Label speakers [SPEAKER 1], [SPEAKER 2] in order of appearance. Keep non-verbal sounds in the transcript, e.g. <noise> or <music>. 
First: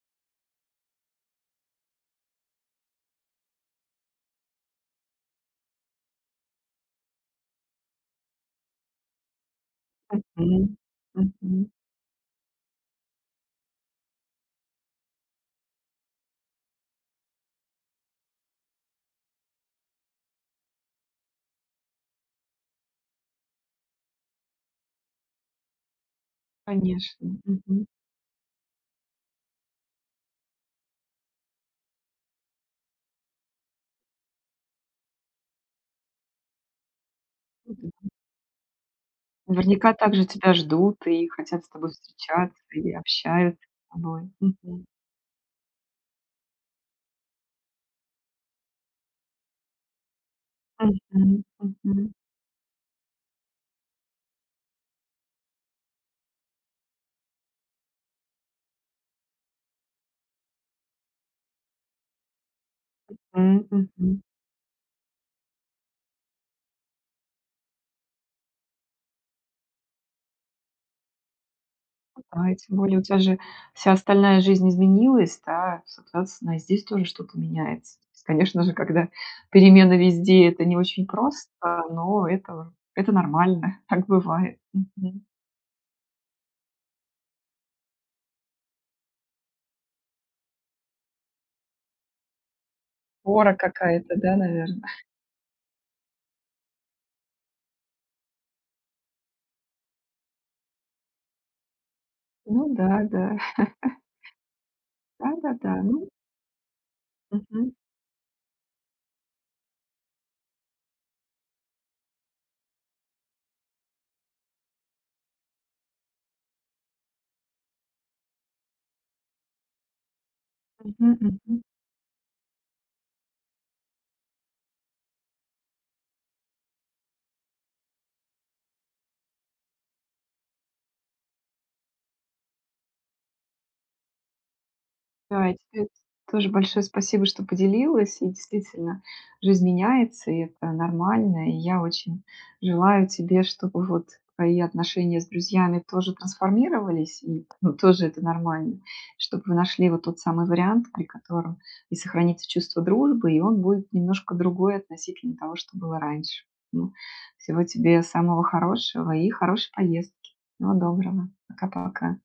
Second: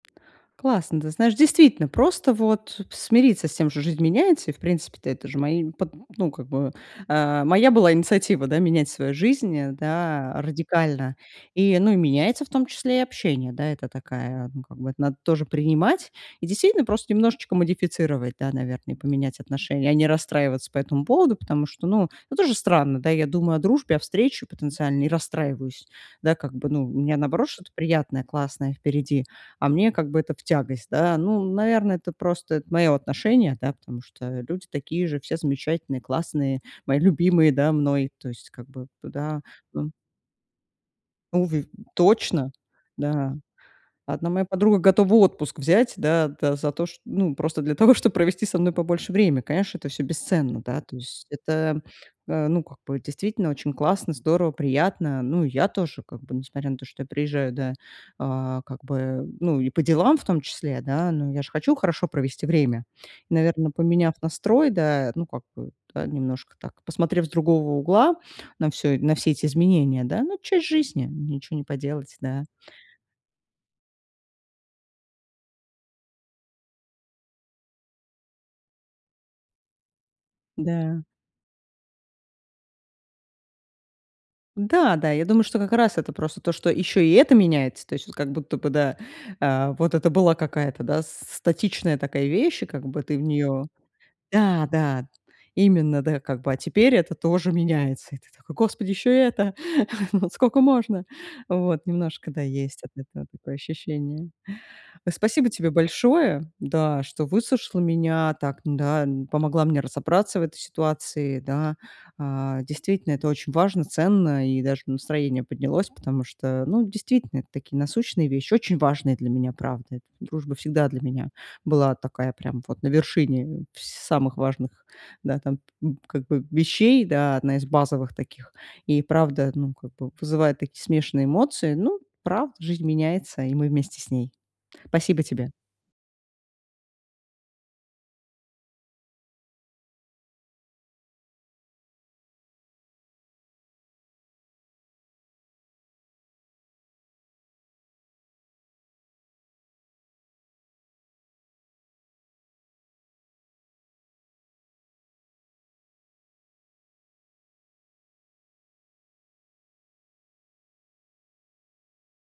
[SPEAKER 1] Классно. Ты знаешь, действительно, просто, вот, смириться с тем, что жизнь меняется и, в принципе-то, это же мои под ну как бы, э, моя была инициатива, да, менять свою жизнь, э, да,
[SPEAKER 2] Мгм
[SPEAKER 1] радикально?
[SPEAKER 2] мгм.
[SPEAKER 1] И, ну и меняется в том числе и общение, да? Это такая, ну как бы, это надо тоже принимать и действительно просто немножечко модифицировать, да, наверно. И поменять отношение, а не расстраиваться по этому поводу, потому что, ну, тоже странно, да? Я думаю о дружбе, о встрече потенциальной и расстраиваюсь. Да как бы, ну, у меня
[SPEAKER 2] Конечно.
[SPEAKER 1] наоборот что-то
[SPEAKER 2] Мгм.
[SPEAKER 1] приятное, классное впереди, а мне как бы это в тягость, да? Ну, наверное, это просто это моё отношение, да, потому что люди такие же, все замечательные, классные, мои любимые, да, мной.
[SPEAKER 2] <unintelligible>
[SPEAKER 1] То есть как бы туда. М
[SPEAKER 2] Наверняка так же тебя ждут и
[SPEAKER 1] Новы
[SPEAKER 2] хотят
[SPEAKER 1] в
[SPEAKER 2] с тобой
[SPEAKER 1] точно.
[SPEAKER 2] встречаться, и
[SPEAKER 1] Да.
[SPEAKER 2] общаются с тобой.
[SPEAKER 1] Одна моя подруга
[SPEAKER 2] Мгм.
[SPEAKER 1] готова отпуск взять, да, да, за то, чт ну, просто для того, чтоб провести со мной побольше времени. Конечно, это всё бесценно, да, то есть.
[SPEAKER 2] Мгм
[SPEAKER 1] Это,
[SPEAKER 2] мгм.
[SPEAKER 1] э, ну, как бы, действительно очень классно, здорово, приятно. Ну и я тоже, как бы, несмотря на то, что я приезжаю, да, а, как бы, ну и по делам в том числе, да, ну я же хочу хорошо провести время. И,
[SPEAKER 2] Мгм
[SPEAKER 1] наверно, поменяв
[SPEAKER 2] мгм.
[SPEAKER 1] настрой, да, ну, как бы, да, немножко так посмотрев с другого угла на всё на все эти изменения, да. Ну, часть жизни, ничего не поделать, да.
[SPEAKER 2] Ага, и тем более у тя же вся остальная жизнь изменилась, да? Соответственно, и здесь тоже что-то меняется. То есть. Конечно же, когда перемены везде, это не
[SPEAKER 1] Да.
[SPEAKER 2] очень просто, но это это нормально. Так бывает.
[SPEAKER 1] Да, да, я
[SPEAKER 2] Мгм.
[SPEAKER 1] думаю, что как раз это просто то, что ещё и это меняется. То есть вот как будто бы да, э, вот это была какая-то, да, статичная такая вещь, и как бы ты в
[SPEAKER 2] Опора
[SPEAKER 1] неё
[SPEAKER 2] какая-то, да,
[SPEAKER 1] Да,
[SPEAKER 2] наверно?
[SPEAKER 1] да, именно, да, как бы, а теперь это тоже меняется. И ты такой: "Господи, ещё и это. <chuckles> Скока можно?" Вот. Немножко, да,
[SPEAKER 2] Ну
[SPEAKER 1] есть от
[SPEAKER 2] да,
[SPEAKER 1] этого
[SPEAKER 2] да.
[SPEAKER 1] такое
[SPEAKER 2] <chuckles>
[SPEAKER 1] ощущение. Э. Спасибо тебе
[SPEAKER 2] Да-да-да. Ну
[SPEAKER 1] большое, да, что
[SPEAKER 2] Мгм.
[SPEAKER 1] выслушала меня, так, да, м, помогла мне разобраться в этой ситуации. Да. А, действительно, это очень важно, ценно, и даже настроение поднялось, потому что, ну, действительно это такие насущные вещи, очень важные для меня, правда. Дружба всегда для
[SPEAKER 2] Мгм
[SPEAKER 1] меня
[SPEAKER 2] мгм.
[SPEAKER 1] была такая прям вот на вершине в самых важных, да, там, как бы, вещей, да, одна из базовых таких. И правда, ну, как бы, вызывает такие смешанные эмоции. Ну правда, жизнь меняется, и мы вместе с ней. Спасибо
[SPEAKER 2] Да,
[SPEAKER 1] тебе.
[SPEAKER 2] и тебе тоже большое спасибо, что поделилась. И действительно жизнь меняется, и это нормально. И я очень желаю тебе, чтобы, вот, твои отношения с друзьями тоже трансформировались. И т ну, тоже это нормально. Чтоб вы нашли вот тот самый вариант, при котором и сохранится чувство дружбы, и он будет немножко другой относительно того, что было раньше. М. Всего тебе самого хорошего и хорошей поездки. Всего доброго. Пока-пока.